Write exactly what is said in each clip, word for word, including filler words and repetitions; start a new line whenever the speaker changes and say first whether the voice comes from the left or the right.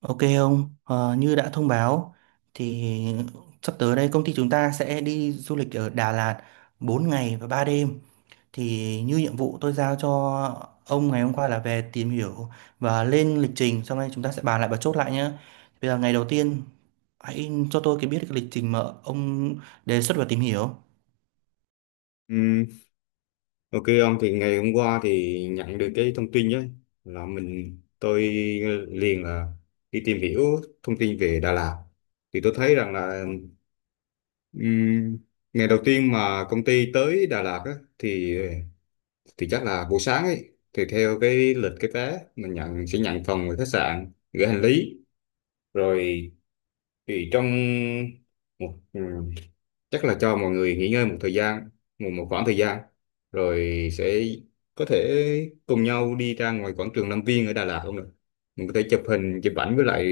right: Ok ông, Ờ, như đã thông báo thì sắp tới đây công ty chúng ta sẽ đi du lịch ở Đà Lạt bốn ngày và ba đêm. Thì như nhiệm vụ tôi giao cho ông ngày hôm qua là về tìm hiểu và lên lịch trình, sau đây chúng ta sẽ bàn lại và chốt lại nhé. Bây giờ ngày đầu tiên hãy cho tôi cái biết cái lịch trình mà ông đề xuất và tìm hiểu.
left: Ừ, ok ông, thì ngày hôm qua thì nhận được cái thông tin ấy là mình tôi liền là đi tìm hiểu thông tin về Đà Lạt. Thì tôi thấy rằng là ừm, ngày đầu tiên mà công ty tới Đà Lạt á, thì thì chắc là buổi sáng ấy thì theo cái lịch cái vé mình nhận sẽ nhận phòng ở khách sạn, gửi hành lý rồi. Thì trong chắc là cho mọi người nghỉ ngơi một thời gian, một một khoảng thời gian, rồi sẽ có thể cùng nhau đi ra ngoài quảng trường Lâm Viên ở Đà Lạt. Không được, mình có thể chụp hình chụp ảnh với lại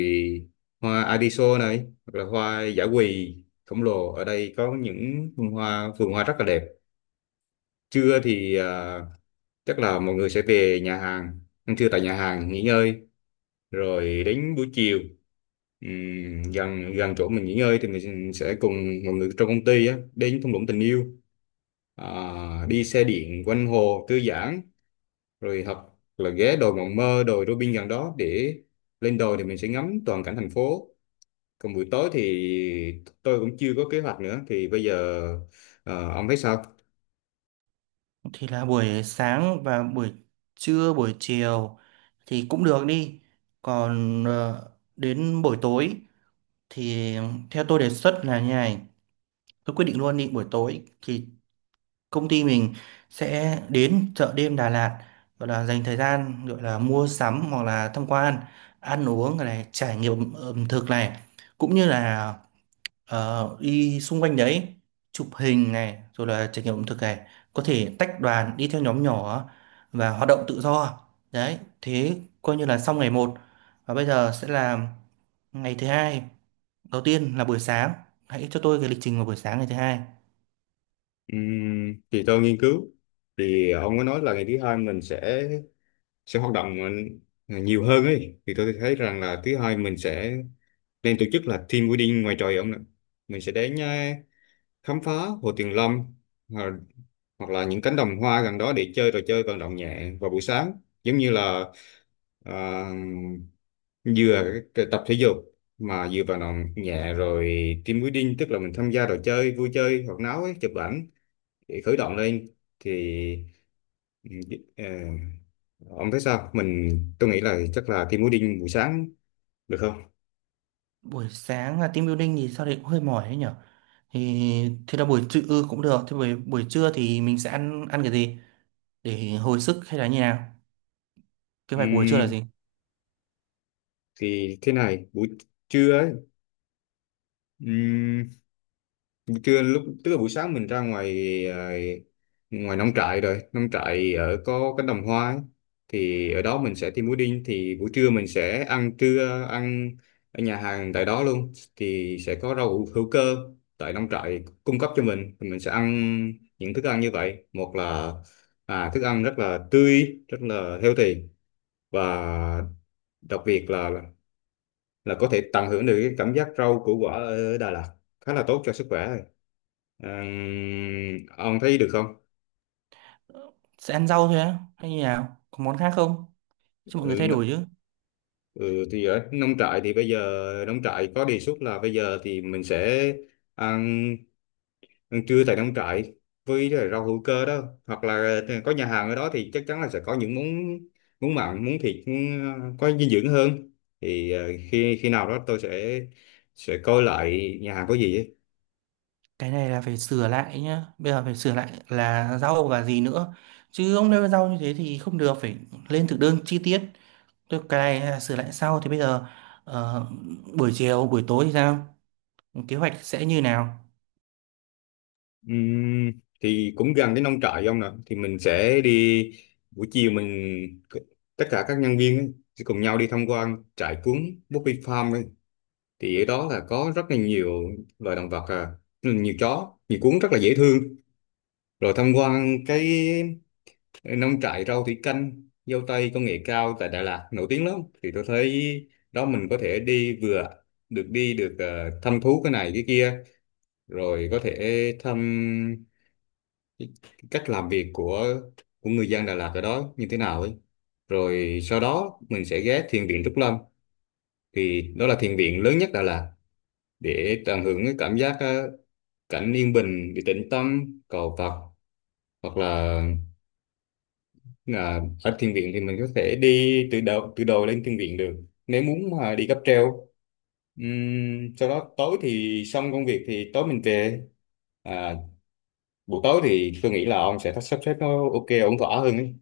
left: hoa Adiso này, hoặc là hoa dã quỳ khổng lồ. Ở đây có những vườn hoa vườn hoa rất là đẹp. Trưa thì à, chắc là mọi người sẽ về nhà hàng ăn trưa, tại nhà hàng nghỉ ngơi. Rồi đến buổi chiều, ừm, gần gần chỗ mình nghỉ ngơi thì mình sẽ cùng mọi người trong công ty á đến thung lũng tình yêu, à, đi xe điện quanh hồ thư giãn, rồi hoặc là ghé đồi Mộng Mơ, đồi Robin gần đó để lên đồi thì mình sẽ ngắm toàn cảnh thành phố. Còn buổi tối thì tôi cũng chưa có kế hoạch nữa, thì bây giờ ờ, ông thấy sao?
right: Thì là buổi sáng và buổi trưa, buổi chiều thì cũng được đi. Còn ờ, đến buổi tối thì theo tôi đề xuất là như này, tôi quyết định luôn, đi buổi tối thì công ty mình sẽ đến chợ đêm Đà Lạt, gọi là dành thời gian, gọi là mua sắm hoặc là tham quan, ăn uống này, trải nghiệm ẩm thực này, cũng như là ờ, đi xung quanh đấy, chụp hình này rồi là trải nghiệm ẩm thực này, có thể tách đoàn đi theo nhóm nhỏ và hoạt động tự do. Đấy, thế coi như là xong ngày một. Và bây giờ sẽ là ngày thứ hai. Đầu tiên là buổi sáng, hãy cho tôi cái lịch trình vào buổi sáng ngày thứ hai.
left: Ừm, thì tôi nghiên cứu, thì ông có nói là ngày thứ hai mình sẽ sẽ hoạt động ờ, nhiều hơn ấy, thì tôi thấy rằng là thứ hai mình sẽ nên tổ chức là team building ngoài trời ông ạ. Mình sẽ đến ờ, khám phá Hồ Tuyền Lâm, ờ, hoặc là những cánh đồng hoa gần đó để chơi trò chơi vận động nhẹ vào buổi sáng, giống như là à, vừa cái- cái tập thể dục, mà vừa vận động nhẹ. Rồi team building tức là mình tham gia trò chơi vui chơi hoạt náo ấy, chụp ảnh để khởi động lên. Thì ừ, ờ, ông thấy sao? Mình, tôi nghĩ là chắc là team building buổi sáng được không?
right: Buổi sáng là team building thì sao đấy cũng hơi mỏi đấy nhở. Thì thế là buổi trưa ừ, cũng được. Thế buổi buổi trưa thì mình sẽ ăn ăn cái gì để hồi sức hay là như nào? Kế hoạch của buổi trưa là
left: Ừm,
right: gì?
left: thì thế này, buổi trưa ấy. Trưa lúc tức là buổi sáng mình ra ngoài, à, ngoài nông trại, rồi nông trại ở có cánh đồng hoa ấy. Thì ở đó mình sẽ thêm pudding, thì buổi trưa mình sẽ ăn trưa, ăn ở nhà hàng tại đó luôn, thì sẽ có rau hữu hữu cơ tại nông trại cung cấp cho mình. Thì mình sẽ ăn những thức ăn như vậy. Một là à, thức ăn rất là tươi, rất là healthy, và đặc biệt là là có thể tận hưởng được cái cảm giác rau củ quả ở Đà Lạt khá là tốt cho sức khỏe. À, ông thấy được không?
right: Sẽ ăn rau thôi á hay như nào? Có món khác không? Cho mọi người
left: Ừ,
right: thay
left: n-
right: đổi chứ.
left: ừ, thì ở nông trại thì bây giờ nông trại có đề xuất là bây giờ thì mình sẽ ăn, ăn trưa tại nông trại với lại rau hữu cơ đó, hoặc là ờ, có nhà hàng ở đó thì chắc chắn là sẽ có những món món mặn, món thịt, món, ờ, có dinh dưỡng hơn. Thì ờ, khi khi nào đó tôi sẽ sẽ coi lại nhà hàng có gì ấy.
right: Cái này là phải sửa lại nhá. Bây giờ phải sửa lại là rau và gì nữa. Chứ ông nêu rau như thế thì không được, phải lên thực đơn chi tiết. Tức cái này hay sửa lại sau, thì bây giờ ờ, buổi chiều buổi tối thì sao, kế hoạch sẽ như nào?
left: Ừm, thì cũng gần cái nông trại ông nè, thì mình sẽ đi, buổi chiều mình c- tất cả các nhân viên ấy, sẽ cùng nhau đi tham quan trại cuốn Bobby Farm ấy. Thì ở đó là có rất là nhiều loài động vật, à, nhiều chó nhiều cuốn rất là dễ thương. Rồi tham quan cái nông trại rau thủy canh, dâu tây công nghệ cao tại Đà Lạt nổi tiếng lắm. Thì tôi thấy đó, mình có thể đi, vừa được đi, được ờ, thăm thú cái này cái kia, rồi có thể thăm cái cái cách làm việc của của người dân Đà Lạt ở đó như thế nào ấy. Rồi sau đó mình sẽ ghé thiền viện Trúc Lâm, thì đó là thiền viện lớn nhất Đà Lạt, để tận hưởng cái cảm giác ờ, cảnh yên bình, để tĩnh tâm cầu Phật. Hoặc là là ở thiền viện thì mình có thể đi từ đầu từ đầu lên thiền viện được, nếu muốn mà đi cáp treo. Ừm, sau đó tối thì xong công việc thì tối mình về, à, buổi tối thì tôi nghĩ là ông sẽ sắp xếp nó ok ổn thỏa hơn ấy.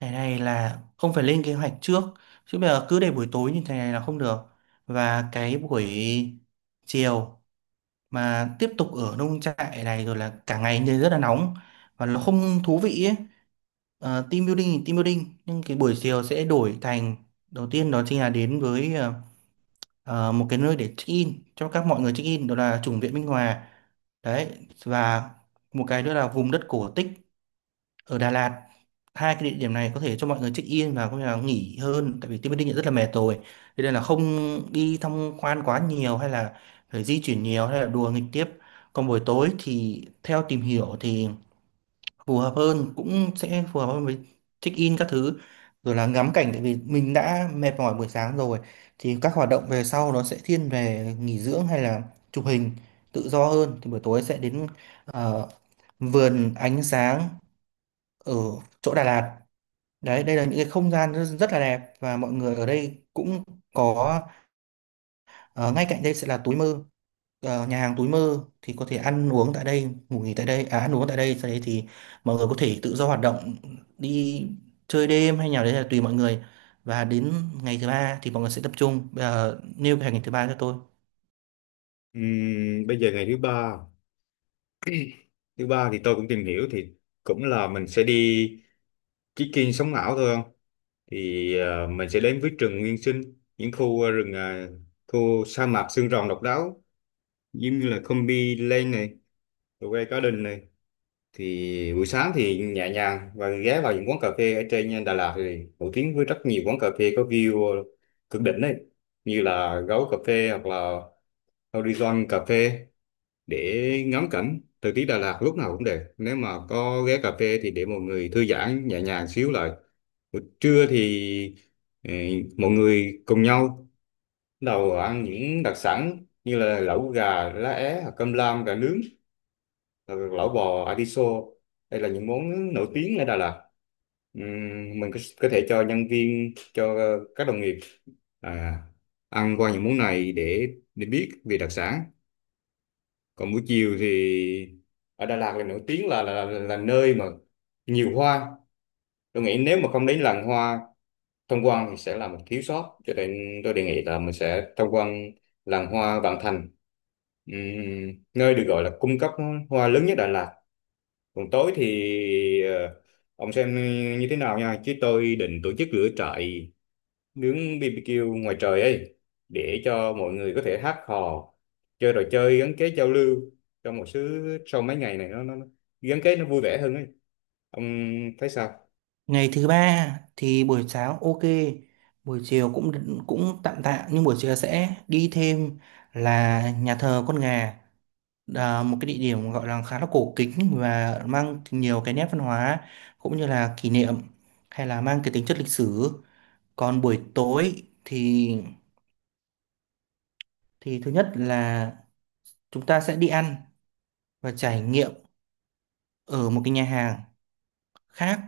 right: Cái này là không phải lên kế hoạch trước, chứ bây giờ cứ để buổi tối như thế này là không được. Và cái buổi chiều mà tiếp tục ở nông trại này rồi là cả ngày nên rất là nóng và nó không thú vị ấy. Ờ, team building thì team building, nhưng cái buổi chiều sẽ đổi thành, đầu tiên đó chính là đến với ờ, ờ, một cái nơi để check in, cho các mọi người check in, đó là chủng viện Minh Hòa. Đấy, và một cái nữa là vùng đất cổ tích ở Đà Lạt. Hai cái địa điểm này có thể cho mọi người check in và có thể là nghỉ hơn, tại vì Tiên Bất Định rất là mệt rồi, thế nên là không đi tham quan quá nhiều hay là phải di chuyển nhiều hay là đùa nghịch tiếp. Còn buổi tối thì theo tìm hiểu thì phù hợp hơn, cũng sẽ phù hợp hơn với check in các thứ rồi là ngắm cảnh, tại vì mình đã mệt mỏi buổi sáng rồi thì các hoạt động về sau nó sẽ thiên về nghỉ dưỡng hay là chụp hình tự do hơn. Thì buổi tối sẽ đến ờ, vườn ánh sáng ở chỗ Đà Lạt. Đấy, đây là những cái không gian rất, rất là đẹp và mọi người ở đây cũng có. Ờ, Ngay cạnh đây sẽ là túi mơ. Ờ, nhà hàng túi mơ thì có thể ăn uống tại đây, ngủ nghỉ tại đây, à, ăn uống tại đây, sau đấy thì mọi người có thể tự do hoạt động, đi chơi đêm hay nào đấy là tùy mọi người. Và đến ngày thứ ba thì mọi người sẽ tập trung. Bây giờ nêu cái ngày thứ ba cho tôi.
left: Ừm, bây giờ ngày thứ ba thứ ba thì tôi cũng tìm hiểu, thì cũng là mình sẽ đi trekking sống ảo thôi không. Thì ờ, mình sẽ đến với rừng nguyên sinh, những khu ờ, rừng, ờ, khu sa mạc xương rồng độc đáo, giống như là Combi Lane này, Quay Garden này. Thì buổi sáng thì nhẹ nhàng và ghé vào những quán cà phê ở trên, ờ, Đà Lạt thì nổi tiếng với rất nhiều quán cà phê có view ờ, cực đỉnh đấy, như là Gấu Cà Phê hoặc là Horizon Cà Phê, để ngắm cảnh. Thời tiết Đà Lạt lúc nào cũng đẹp, nếu mà có ghé cà phê thì để mọi người thư giãn nhẹ nhàng xíu lại. Buổi trưa thì ừ, mọi người cùng nhau đầu ăn những đặc sản như là lẩu gà lá é, hoặc cơm lam gà nướng, hoặc lẩu bò atiso. Đây là những món nổi tiếng ở Đà Lạt. Ừm, mình có, có thể cho nhân viên, cho các đồng nghiệp à, ăn qua những món này để để biết về đặc sản. Còn buổi chiều thì ở Đà Lạt là nổi tiếng là là, là, là nơi mà nhiều hoa. Tôi nghĩ nếu mà không đến làng hoa tham quan thì sẽ là một thiếu sót, cho nên tôi đề nghị là mình sẽ tham quan làng hoa Vạn Thành, Ừm, nơi được gọi là cung cấp hoa lớn nhất Đà Lạt. Còn tối thì ờ, ông xem như thế nào nha, chứ tôi định tổ chức lửa trại, nướng bê bê kiu ngoài trời ấy, để cho mọi người có thể hát hò, chơi trò chơi gắn kết giao lưu trong một số. Sau mấy ngày này nó, nó nó gắn kết, nó vui vẻ hơn ấy. Ông thấy sao?
right: Ngày thứ ba thì buổi sáng ok, buổi chiều cũng cũng tạm tạm, nhưng buổi chiều sẽ đi thêm là nhà thờ con gà, à, một cái địa điểm gọi là khá là cổ kính và mang nhiều cái nét văn hóa cũng như là kỷ niệm hay là mang cái tính chất lịch sử. Còn buổi tối thì thì thứ nhất là chúng ta sẽ đi ăn và trải nghiệm ở một cái nhà hàng khác.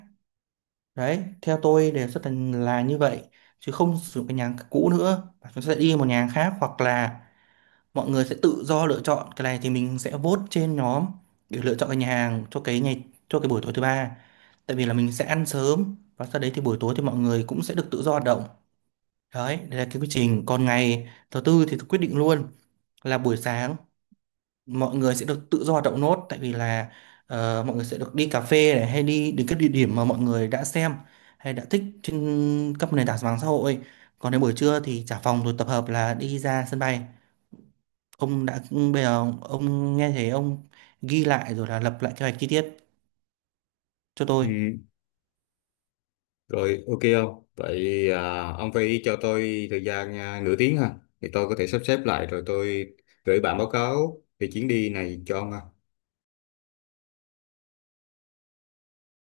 right: Đấy, theo tôi đề xuất là, là như vậy, chứ không sử dụng cái nhà hàng cũ nữa. Chúng ta sẽ đi một nhà hàng khác hoặc là mọi người sẽ tự do lựa chọn, cái này thì mình sẽ vote trên nhóm để lựa chọn cái nhà hàng cho cái ngày, cho cái buổi tối thứ ba, tại vì là mình sẽ ăn sớm và sau đấy thì buổi tối thì mọi người cũng sẽ được tự do hoạt động. Đấy, đây là cái quy trình. Còn ngày thứ tư thì quyết định luôn là buổi sáng mọi người sẽ được tự do hoạt động nốt, tại vì là ờ, mọi người sẽ được đi cà phê này hay đi đến các địa điểm mà mọi người đã xem hay đã thích trên các nền tảng mạng xã hội. Còn đến buổi trưa thì trả phòng rồi tập hợp là đi ra sân bay. Ông đã, bây giờ ông nghe thấy, ông ghi lại rồi là lập lại kế hoạch chi tiết cho tôi.
left: Ừ, rồi ok không? Vậy à, ông phải cho tôi thời gian, à, nửa tiếng ha, thì tôi có thể sắp xếp lại rồi tôi gửi bản báo cáo về chuyến đi này cho ông ha.